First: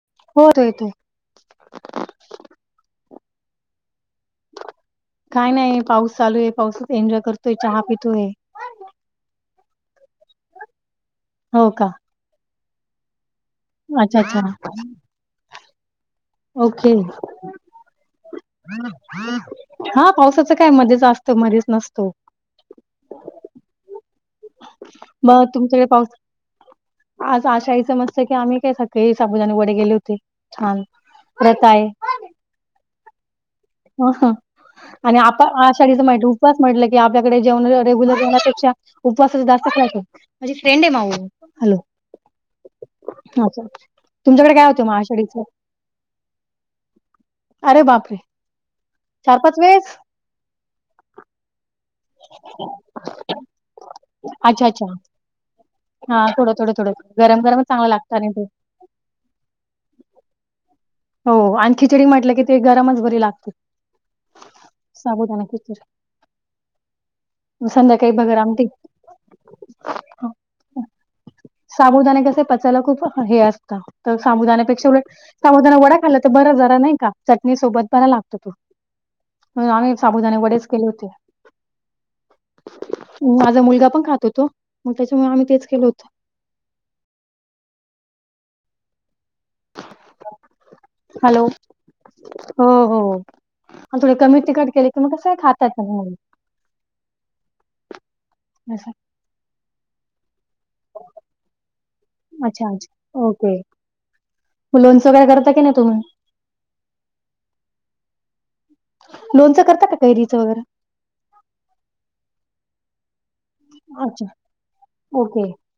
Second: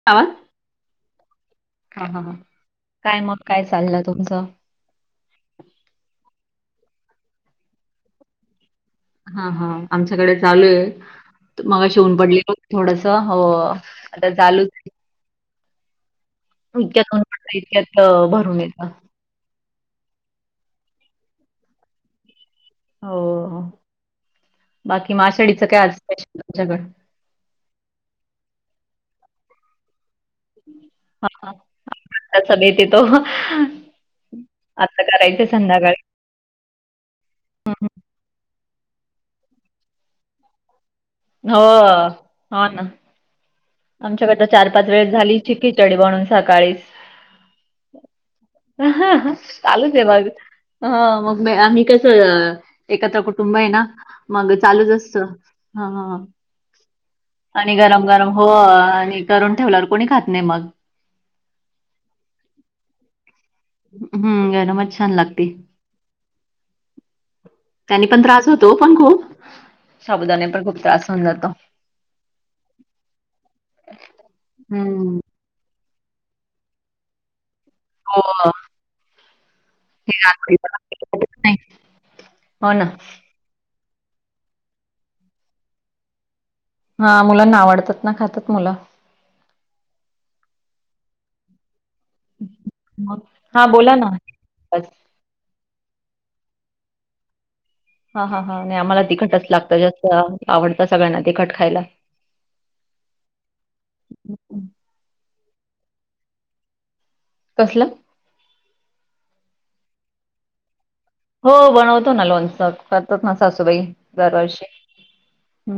आ. चालेल की. हा हा हा काय मग काय चालं तुमचं. काय नाही पाऊस चालू आहे. पाऊसात एन्जॉय करतोय चहा पितोय. हा हा आमच्याकडे चालू ये. हो का मगाशी ऊन पडलेल थोडंसं. अच्छा आता अच्छा. चालूच आहे. ओके इतक्यात इतक्यात भरून येत. हा पावसाच काय मध्येच असतो मध्येच नसतो. हो बाकी मग आषाढीच तुमच्याकडे काय असत पाऊस स्पेशल तुमच्याकड. आज आषाढीच मस्त पैकी आम्ही काय सकाळी साबुदाने वडे गेले होते छान हां, हां. व्रत आहे. आता बेत येतो. आता आणि आप करायचं संध्याकाळी. आषाडीचं [unintelligible] उपास म्हटलं की आपल्याकडे जेवण रेग्युलरण्यापेक्षा उपवासाच जास्तच राहतं, माझी फ्रेंड आहे माऊ हो हॅलो हो ना. अच्छा. आमच्याकडं तुमच्याकडे काय होतं चार-पाच मग वेळ झाली आषाढीचं खिचडी बनवून सकाळीच. अरे बापरे चार पाच चालूच वेळेस आहे मग ह मग आम्ही स एकत्र कुटुंब आहे ना, मग अच्छा चालूच अच्छा असतं. हां. हा थोडे थोडे थोडे. आणि गरम गरम हो. आणि करून ठेवल्यावर कोणी खात नाही मग. हो आणि खिचडी म्हटलं की, ते गरमच बरी लागते. हम गरमच छान साबुदाणा लागते. खिचडी त्यांनी संध्याकाळी पण भगर त्रास आमटी होतो. पण खूप हं, साबुदाने पण खूप त्रास होऊन जातो. साबुदाणे कसे पचायला खूप हे असतं. साबुदाण्यापेक्षा उलट हं. साबुदाणावडा खाल्ला तर बरं जरा नाही का चटणी सोबत बरं लागतो तो. हो. म्हणून आम्ही हे साबुदाने वडेच रात्रीचं केले होते. नाही. हो ना. माझा मुलगा पण खात तो. मग त्याच्यामुळे आम्ही तेच केल होतं. हा मुलांना आवडतात ना खातात मुलं. हॅलो. हो हो मग हां, बोला ना. थोडी कमी तिखट केले, की मग कसं खातात मगं. हा हा हा नाही असं आम्हाला तिखटच लागतं. जास्त आवडतं सगळ्यांना तिखट खायला. अच्छा अच्छा ओके. लोणचं वगैरे करता कणी तुम्ही. कसलं. लोणचं करता कैरीचं वगैरे. हो बनवतो ना लोणचं करतात. ना सासूबाई अच्छा दरवर्षी. ओके. हं.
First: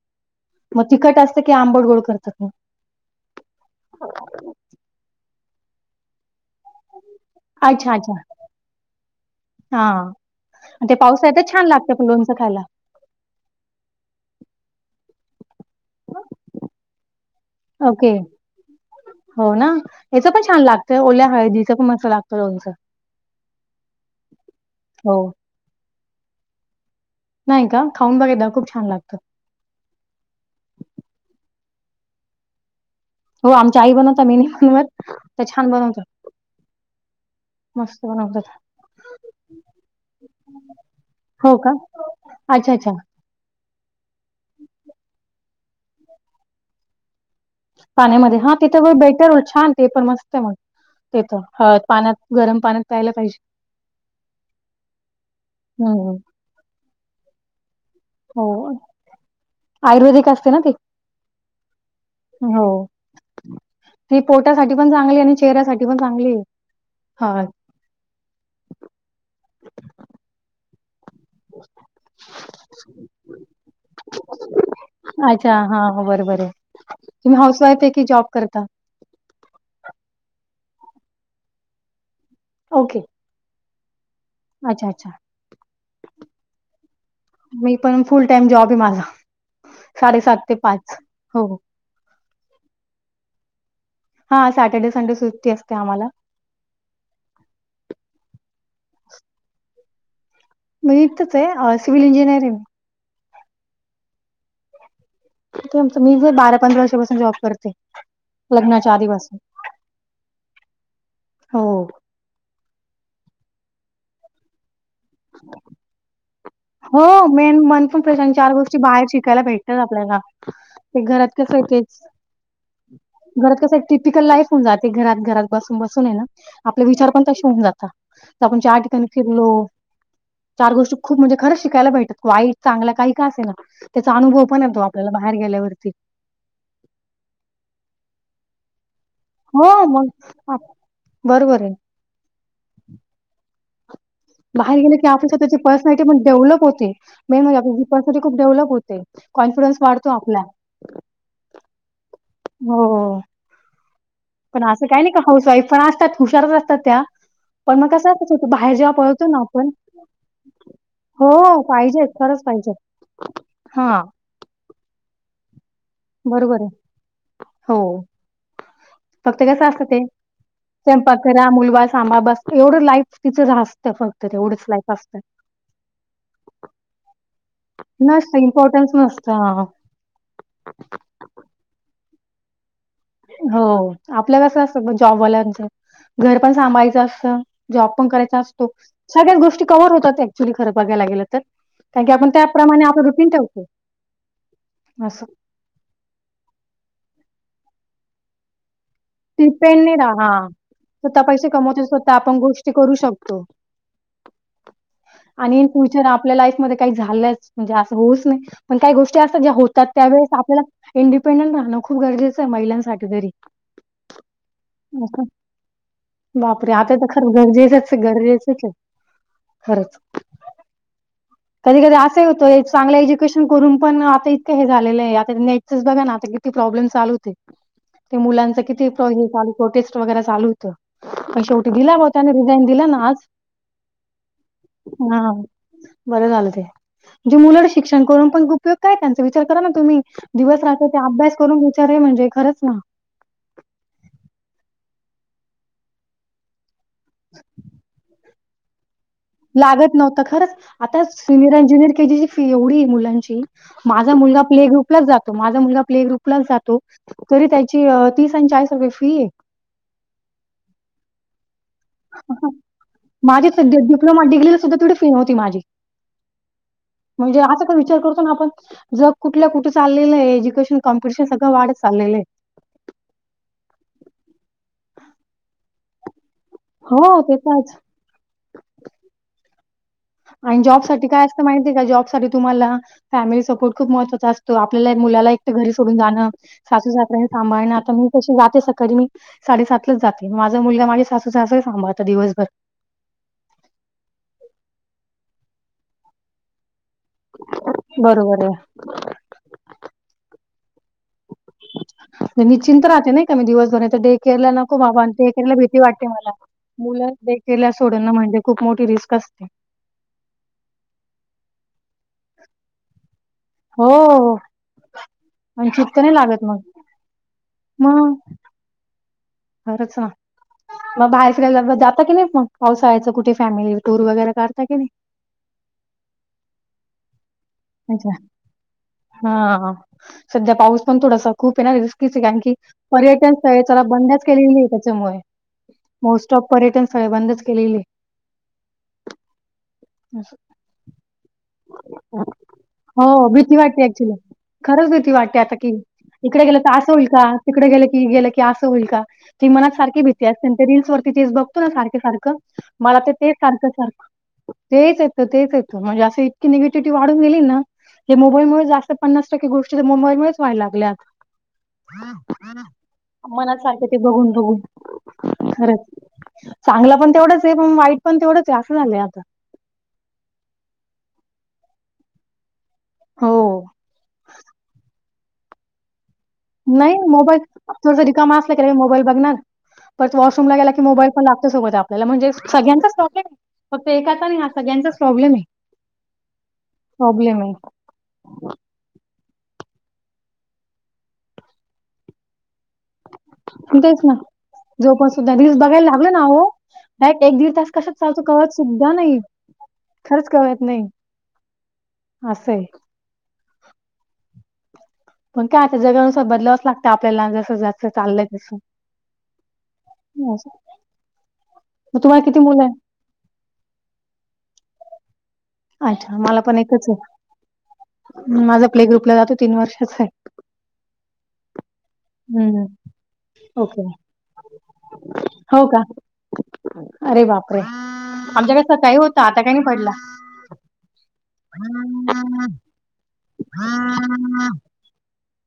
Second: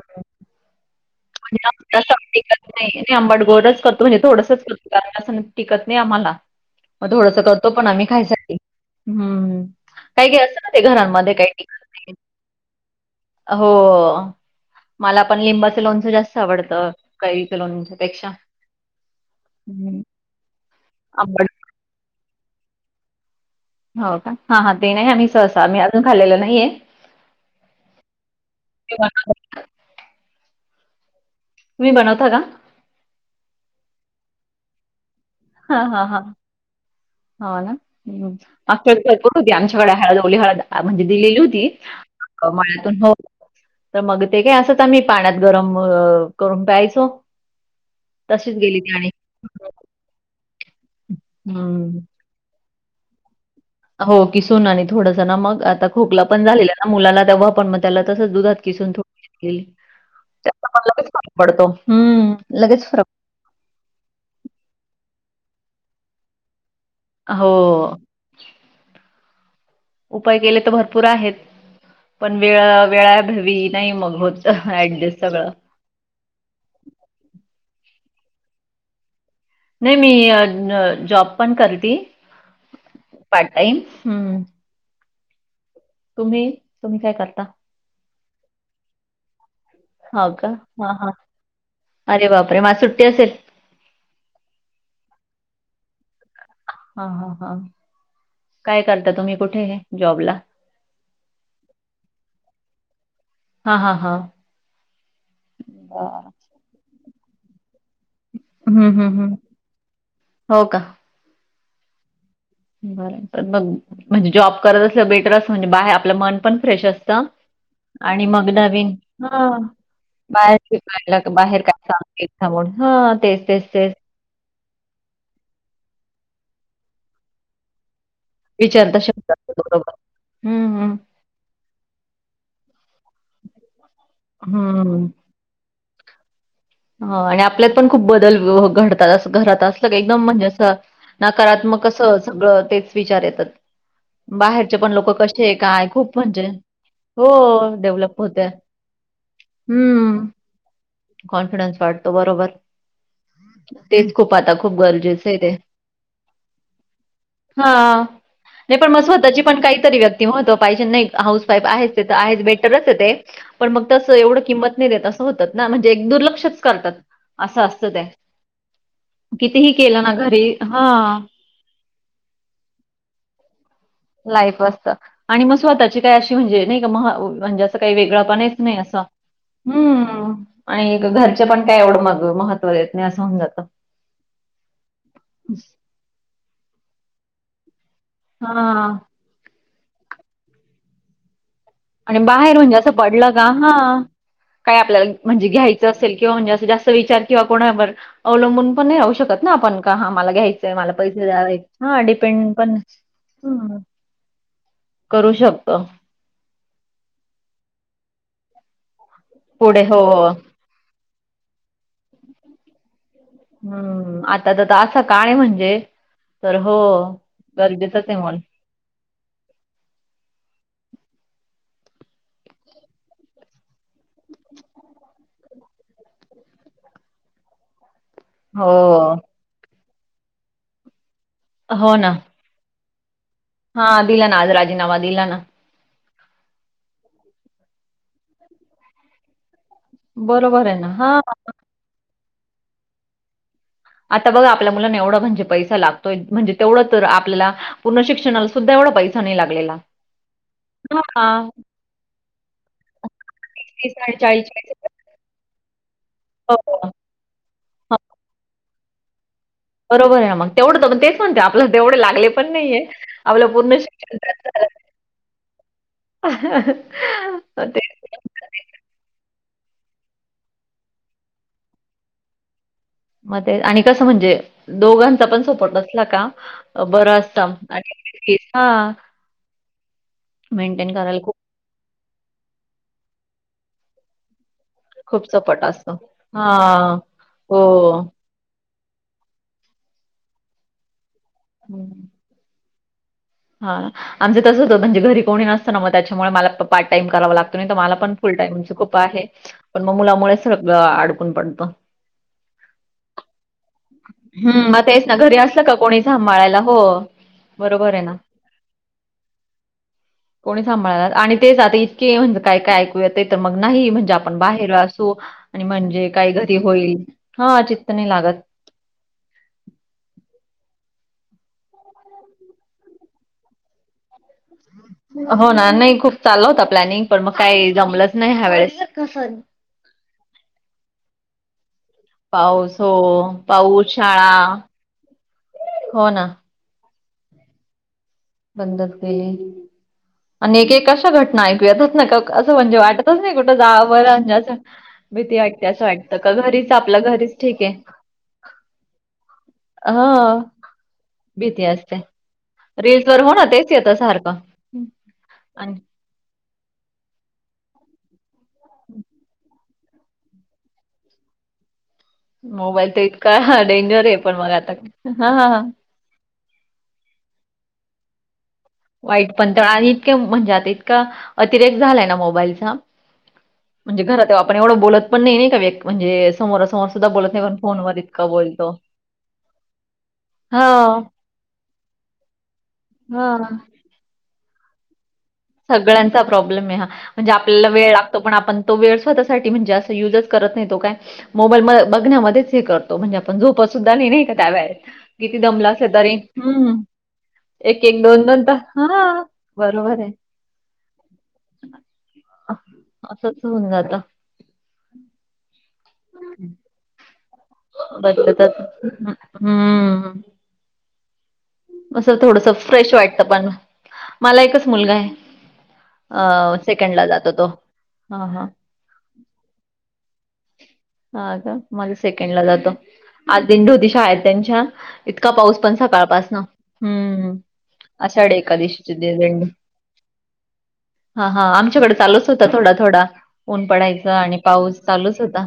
मग तिखट असतं की म्हणजे आंबड आमचा गोड साप करतात मग. टिकत नाही नाही आंबाडगोडच करतो. म्हणजे थोडंसंच करतो कारण असं टिकत नाही आम्हाला. मग थोडंस करतो पण अच्छा, आम्ही अच्छा. खायसाठी. हम्म हां. [unintelligible] ते घरांमध्ये पावसाळ्यातच काही छान टिकत लागतं पण नाही. लोणचं खायला. हो मला पण लिंबाचं लोणचं. जास्त आवडत काही [unintelligible] ओके. पेक्षा. हेच पण छान लागतंय. ओल्या आंबट हळदीचं पण मस्त लागतं लोनचं. हो का हा हा ते नाही आम्ही सहसा आम्ही अजून खाल्लेलं नाहीये. नाही का खाऊन बघा, एकदा खूप छान ते बन लागतं. तुम्ही बनवता का. हो आमच्या आई बनवतात मी नाही बनवत. त्या छान हा हा बनवतात. हा हा हो ना. मस्त ह बनवतात. मागच्या आठवड्यात भरपूर होती. आमच्याकड ओली हळद म्हणजे दिलेली हो होती. का? अच्छा, अच्छा. मळ्यातून हो. तर मग ते काय असंच आम्ही मी पाण्यात गरम करून प्यायचो. पाण्यामध्ये हा तशीच गेली ती तिथं आणि बेटर उलट छान ते पण मस्त मग तिथं हळद हं. पाण्यात. गरम पाण्यात प्यायला पाहिजे. हो किसूना आणि थोडंसं ना मग, आता हं. खोकला पण झालेला ना मुलांना तेव्हा पण. त्याला तसंच हो. दुधात किसून थोडीशी दिली. आयुर्वेदिक असते ना ती? [unintelligible] पडतो हम्म हो. लगेच भरक ती पोटासाठी पण चांगली आहे. आणि चेहऱ्यासाठी पण चांगलीय. हो. उपाय केले तर भरपूर आहेत. पण वेळ वेळा भवी नाही मग होतं ऍडजस्ट सगळं. हा बरोबर ये. तुम्ही हाऊसवाईफ आहे की जॉब करता. नाही मी न जॉब पण करती. ओके. पार्ट टाईम हम्म. अच्छा अच्छा. तुम्ही तुम्ही काय करता. मी पण फुल टाइम जॉब आहे माझा. हो का ते हा हा हो, हो. अरे बापरे मग आज सुट्टी असेल. हा सॅटर्डे संडे सुट्टी असते आम्हांला. हा हा हा काय करता, तुम्ही कुठे आहे जॉबला. मी इथेच आहे सिविल इंजिनियरिंग. हा हा हा. तुमचं मी बरं. जर बारा पंधरा वर्षपासून जॉब करते. हं, लग्नांच्या हं, हं. आधीपासून हो हो. बर मग म्हणजे जॉब करत असलं, बेटर अस म्हणजे बाहेर आपलं मन पण फ्रेश हो, असतं. मेन मन पण फ्रेश आणि मग चार गोष्टी नवीन बाहेर ह शिकायला भेटतात आपल्याला. बाहेर ते काय घरात कसं बाहेर आहे, काय तेच काम असते. हा तेच घरात तेच कसं एक तेच. लाईफ होऊन जाते घरात घरात बसून बसून आहेना आपले विचार पण तसे होऊन जाता तर आपण चार विचार तर ठिकाणी फिरलो शब्दाचे बरोबर. हं, चार गोष्टी हं. खूप म्हणजे खरं शिकायला भेटतात वाईट चांगला काही का असे ना त्याचा अनुभव पण येतो हं. आपल्याला बाहेर गेल्यावर. ह आणि आपल्यात पण खूप बदल हो गड त अस घरात हो असलं क मग एकदम म्हणजे आप असं बरोबर आहे नकारात्मक असं सगळं तेच विचार येतात. बाहेरचे बाहेर पण गेले की लोकं आपली कसे आहे स्वतची काय पर्सनलिटी खूप म्हणजे डेव्हलोप होते हो मेन म्हणजे आपची डेव्हलप पर्सनॅलिी खूप होते. डेव्हलोप होते. कॉन्फिडन्स वाढतो आपला. कॉनफिडन्स वाढतो बरोबर. हो हं. तेच खूप आता पण खूप असं काही नाही का गरजेचं आहे हाऊस वाईफ पण असतात हुशारच असतात त्या. पण मग हा कसं असत होत बाहेर नाही पण जेव्हा मग पळतो ना स्वतःची पण आपण काहीतरी व्यक्ती महत्व पाहिजे नाही हो हाऊस वाईफ आहेच ते पाहिजे तर आहे खरंच बेट पाहिजे च येते पण मग हा तस एवढं किंमत नाही देत असं होत. ना म्हणजे दुर्लक्षच बरोबर आहे करतात असं असतं ते. प्रत्येकाचं कितीही असतं केलं ते ना घरी हां, स्वयपाकरा मुलबा कामापासून एवढं लाईफ तिचं झा लाईफ असत आणि मग स्वता का अशी म्हणजे नाही का म म्हणजे असं काही वेगळा नसतं, पणच नाही इम्पोर्टन्स असं नसतं. हम्म. आणि घ घरचे पण काय एवढं मग मह देत नाही असं [unintelligible] हो आपल्या [unintelligible] कसं असतं म जॉबवाल्यांचं घर पण सांभाळायचं असतं जॉब पण करायचा असतो. हां. सगळ्याच गोष्टी कवर होतात ऍक्च्युली खरं बघायला गेलं तर कारण की आणि आपण बाहेर म्हणजे त्याप्रमाणे असं आपलं रुटीन पडलं का ठेवतो. हा काय आपल्याला असं म्हणजे घ्यायच ज असल किंवा म्हणजे जास्त विचार किंवा कोणावर अवलंबून पण नाही राहू शक आपण डिपेंड क नाही रा हा मला हां. घ्यायचंय मला स्वतः पैसे द्या कमवतो, हा स्वतः आपण डिपेंड गोष्टी पण करू [inaudible] शकतो [unintelligible] करू आणि इन शकतो फ्युचर आपल्या लाईफमध्ये काही झालं म्हणजे असं होच नाही पण काही गोष्टी असतात ज्या पुढे होतात हो त्यावेेळेस आपल्याला इंडिपेंडंट राहणं खूप गरजेचं आहे महिलांसाठी तरी. हम्म आता तर असं काळये म्हणजे तर बापरे हो आता तर खरं गरजेचच गरजेचंच आहे मल गरजेचच आहे खरंच. कधी कधी असंही होतो चांगलं एज्युेशन करून पण आता इतकं हे झालेलं आहे आता नेट च च बघाना आता किती प्रॉब्लेम चालू होते. ते मुलांच हो किती प्रोटेस्ट वगैरे चालू कशाबद्दल [unintelligible] चालू होतं शेवटी हो दिला ना त्यांनी दिला ना आज हा दिला ना आज राजीनामा हा दिला ना. बरं झालं ते जे मुला शिक्षण करून पण उपयोग काय त्यांचा विचार करा ना तुम्ही. दिवस बरोबर आहे रात्र ना ते हा अभ्यास करून विचार म्हणजे खरंच ना आता बघा आपल्या मुलांना एवढा म्हणजे पैसा लागतोय म्हणजे तेवढं तर आपल्याला पूर्ण शिक्षणाला सुद्धा एवढा पैसा नाही लागलेला लागत नव्हता खरंच आता हां सिनियर आणि ज्युनियर केजीची फी एवढी हे मुलांची माझा आणि मुलगा प्ले ग्रुपलाच जातो माझा मुलगा प्ले ग्रुपलाच हो, जातो हो. तरी त्याची हां, तीस आणि चाळीस रुपये फीये. बरोबर आहे मग तेवढंतग तेच तेच म्हणतोय आपला तेवढे लागले आहे पण नाहीे माझी आपलं तर डि पूर्ण शिक्षण डिप्लोमा डिग्रीला झालं सुद्धा तेवढी फी नव्हती माझी. म्हणजे असा पण विचार तेच करतो ना आपण [unintelligible] जग कुठल्या कुठ चालेल आहे, एज्युकेशन कम्पिटिशन सगळ वाढत चाललेलं आहे. म ते आणि कसं म्हणजे दोघांचा पण सपोट असला का! बरं हो, ते असता तरच हा. आणि जॉब साठी काय असतं माहिती आहे का जॉब साठी तुम्हाला फॅमिली सपोर्ट खूप महत्वाचा अस तो. आपल्याला खूप मुलाला एक सपोर्ट घरी असतो. सोडून जाणं सासू हां. सासरा हे हो. सांभाळणं आता मी कशी जाते. कधी मी साडेसातलाच जाते माझा मुलगा माझ्या सासू सासरे सांभळतात आता दिवसभर. हा आमचं तसं होत म्हणजे घरी कोणी नसतं ना मग त्याच्यामुळे मला पार्ट टाइम करावा लागतों, नाही तर मला पण फुल बरोबर आहे. टाईमच कृपा आहे. पण मग मुलामुळे सगळं अडकून पडतं. निश्चित राहते नाही कामी दिवसभर तर डे केयरला हं, नको मग बाबा तेच ना ते घरी केरायला असलं का भीती कोणी वाटते मला. सांभाळायला हो. मुलं टेकेअरला बरोबर आहे सोडन ना. म्हणजे खूप मोठी रिस्क असते. कोणी सांभाळनार आणि तेच आता इतके म्हणजे काय काय मग नाही म्हणजे हो आपण बाहेर‌ असू आणि चित्त म्हणजे नाही काही लागत घरी मग होईल. हा चित्त नाही मग लागत. खरंच ना‌. मग बाहेर फिरायला जाता की नाही मग पावसाळ्याचं कुठे फॅमिली टूर वगैरे काढता की नाही. हो ना नाही खूप चालला होता प्लॅनिंग पण मग काही जमलंच अच्छा नाही ह्या वेळेस. हा सध्या पाऊस पण थोडासा खूप आहे ना. कारण की पाऊस हो पर्यटन स्थळे त्याला पाऊस, बंदच शाळा केलेली आहे त्याच्यामुळे हो ना मोस्ट ऑफ पर्यटन स्थळे बंदच केलेली हे. बंदच केली असं. आणि एक एक कशा घटना ऐकूयातच ना का असं म्हणजे हो वाटत. नाही कुठं भीती वाटते जाव ऍक्च्युली असं खरंच भीती आता वाटते की असं वाटतं का इकडे गेलं घरीच तर असं आपल्या होईल का घरीच ठीक तिकडे आहे. गेलं की गेलं असं होईल का? ती मनात सारकी भीती हं असते रिल्स वरती च बघतो भीती ना असते. सारख सारखं मला ते रील्सवर हो तेच ना सारखं तेच येतं सारखं तेच येतं तेच आणि येतं म्हणजे असं निगेटिव्हटी वाढून गेली ना ह्या मोबाईमुळे जास्त पन्नास टक्के गोष्टी मोबाईल मुळेच व्हाय लागल्या. मोबाईल तर इतका डेंजर आहे पण मग बघून आता हा. खरंच. चांगलं पण तेवढंच आहे पण वाईट पण तेवढंच आहे असं झालंय आता. वाईट पण त आणि इतके म्हणजे आता इतका अतिरेक झालाय ना मोबाईलचा. हो. म्हणजे घरात आपण एवढं बोलत पण नाही नाही का व्यक् म्हणजे समोरासमोर नाही सुद्धा बोलत मोबाईल नाही पण फोनवर थोडस इतकं रिकाम असला की बोलतो. लगे मोबाईल बघणार. परत वॉशरूमला हो, गेला की मोबाईल पण लागतो सोबत आपल्याला म्हणजे सगळ्यांच हां. प्रॉब्लेम. एकाचा नाही हा सगळ्यांचाच प्रॉब्लेम आहे. सगळ्यांचा प्रॉब्लेम आहे हा, म्हणजे प्रॉब्लेम आहे. आपल्याला वेळ लागतो पण आपण तो वेळ स्वतःसाठी म्हणजे जास्त युजच करत नाही तो काय मोबाईल म बघण्यामध्येच हे करतो. तो म्हणजे आपण झोपत सुद्धा तेच नाही ना. नाही का त्यावेळला किती दमल असलं तरी हम‌. ह्यात एक दीड तास कसच चालतो कळत सुद्धा नाही हां, बरोबर आहे. खरंच कळत नाही. असं हे. असंच होऊन जात. पण काय आता जगानुसार बदलावच लागतं आपल्याला जसं जात. त्यातलं त्यात हंम्म. असं. मग असं तुम्हाला किती थोडस मुलं आहे? फ्रेश वाटत पण मला एकच मुलगा आहे. अच्छा मला अ पण एकच सेकंड ला आहे. जातो तो‌. माझा प्ले ग्रुपला जातो तीन वर्षाच आहे. हा का माझा सेकंड ला हं. जातो. आज दिंडी ओके. होती शाळेत त्यांच्या, इतका पाऊस हो पण का? सकाळपास हां अरे हम्म बापरे! आषाढी आमच्याकडे एकादशीची सकाळी [unintelligible] होता आता काही नाही पडला. हा हा आमच्याकडे चालूच होता. थोडा थोडा ऊन पडायच आणि पाऊस चालूच होता.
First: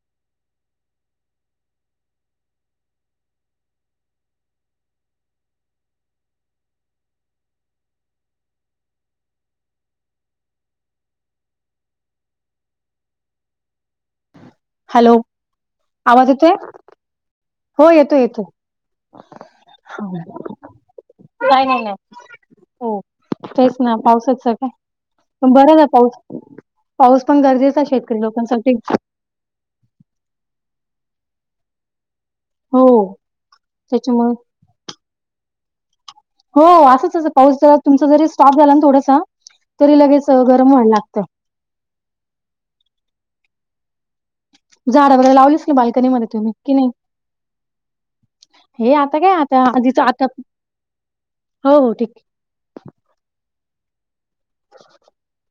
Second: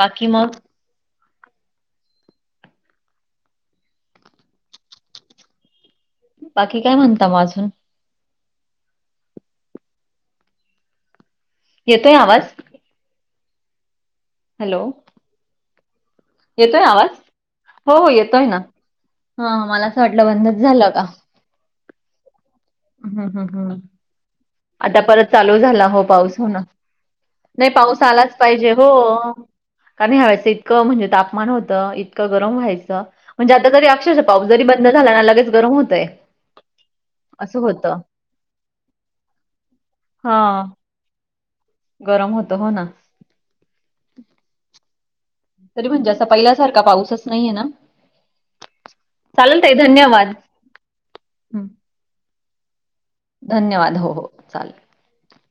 बाकी मग. बाकी काय म्हणता मग अजून. येतोय आवाज. हॅलो. हॅलो आवाज येतोय. हो हो येतोय ना. हा मला असं वाटलं बंदच झालं का. नाही नाही नाही. हो हम हम हम. तेच ना पावसाचं. काय आता परत पण चालू बरं ना झाला. हो पाऊस हो ना पाऊस पण नाही गरजेचा आहे पाऊस शेतकरी आलाच पाहिजे लोकांसाठी. हो. कारण ह्या वेळेस इतकं म्हणजे तापमान होतं. इतकं गरम हो व्हायचं म्हणजे, आता तरी अक्षरशः त्याच्यामुळे पाऊस जरी बंद झाला ना लगेच गरम होतंय. हो असंच पाऊस असं जरा होतं. तुमचा जरी स्टॉप झाला ना, थोडंसं तरी लगेच गरम हां, व्हायला लागतं. गरम होतं होणा. झाड वगैरे लावलीस की तरी बाल्कनी म्हणजे असा मध्ये तुम्ही कि पहिल्यासारखा नयी. पाऊसच नाहीये ना. हे आता काय आता चालेल ताई आदीच आता धन्यवाद. हं, हो हो ठीक ये. धन्यवाद हो हो चालेल. [inaudible]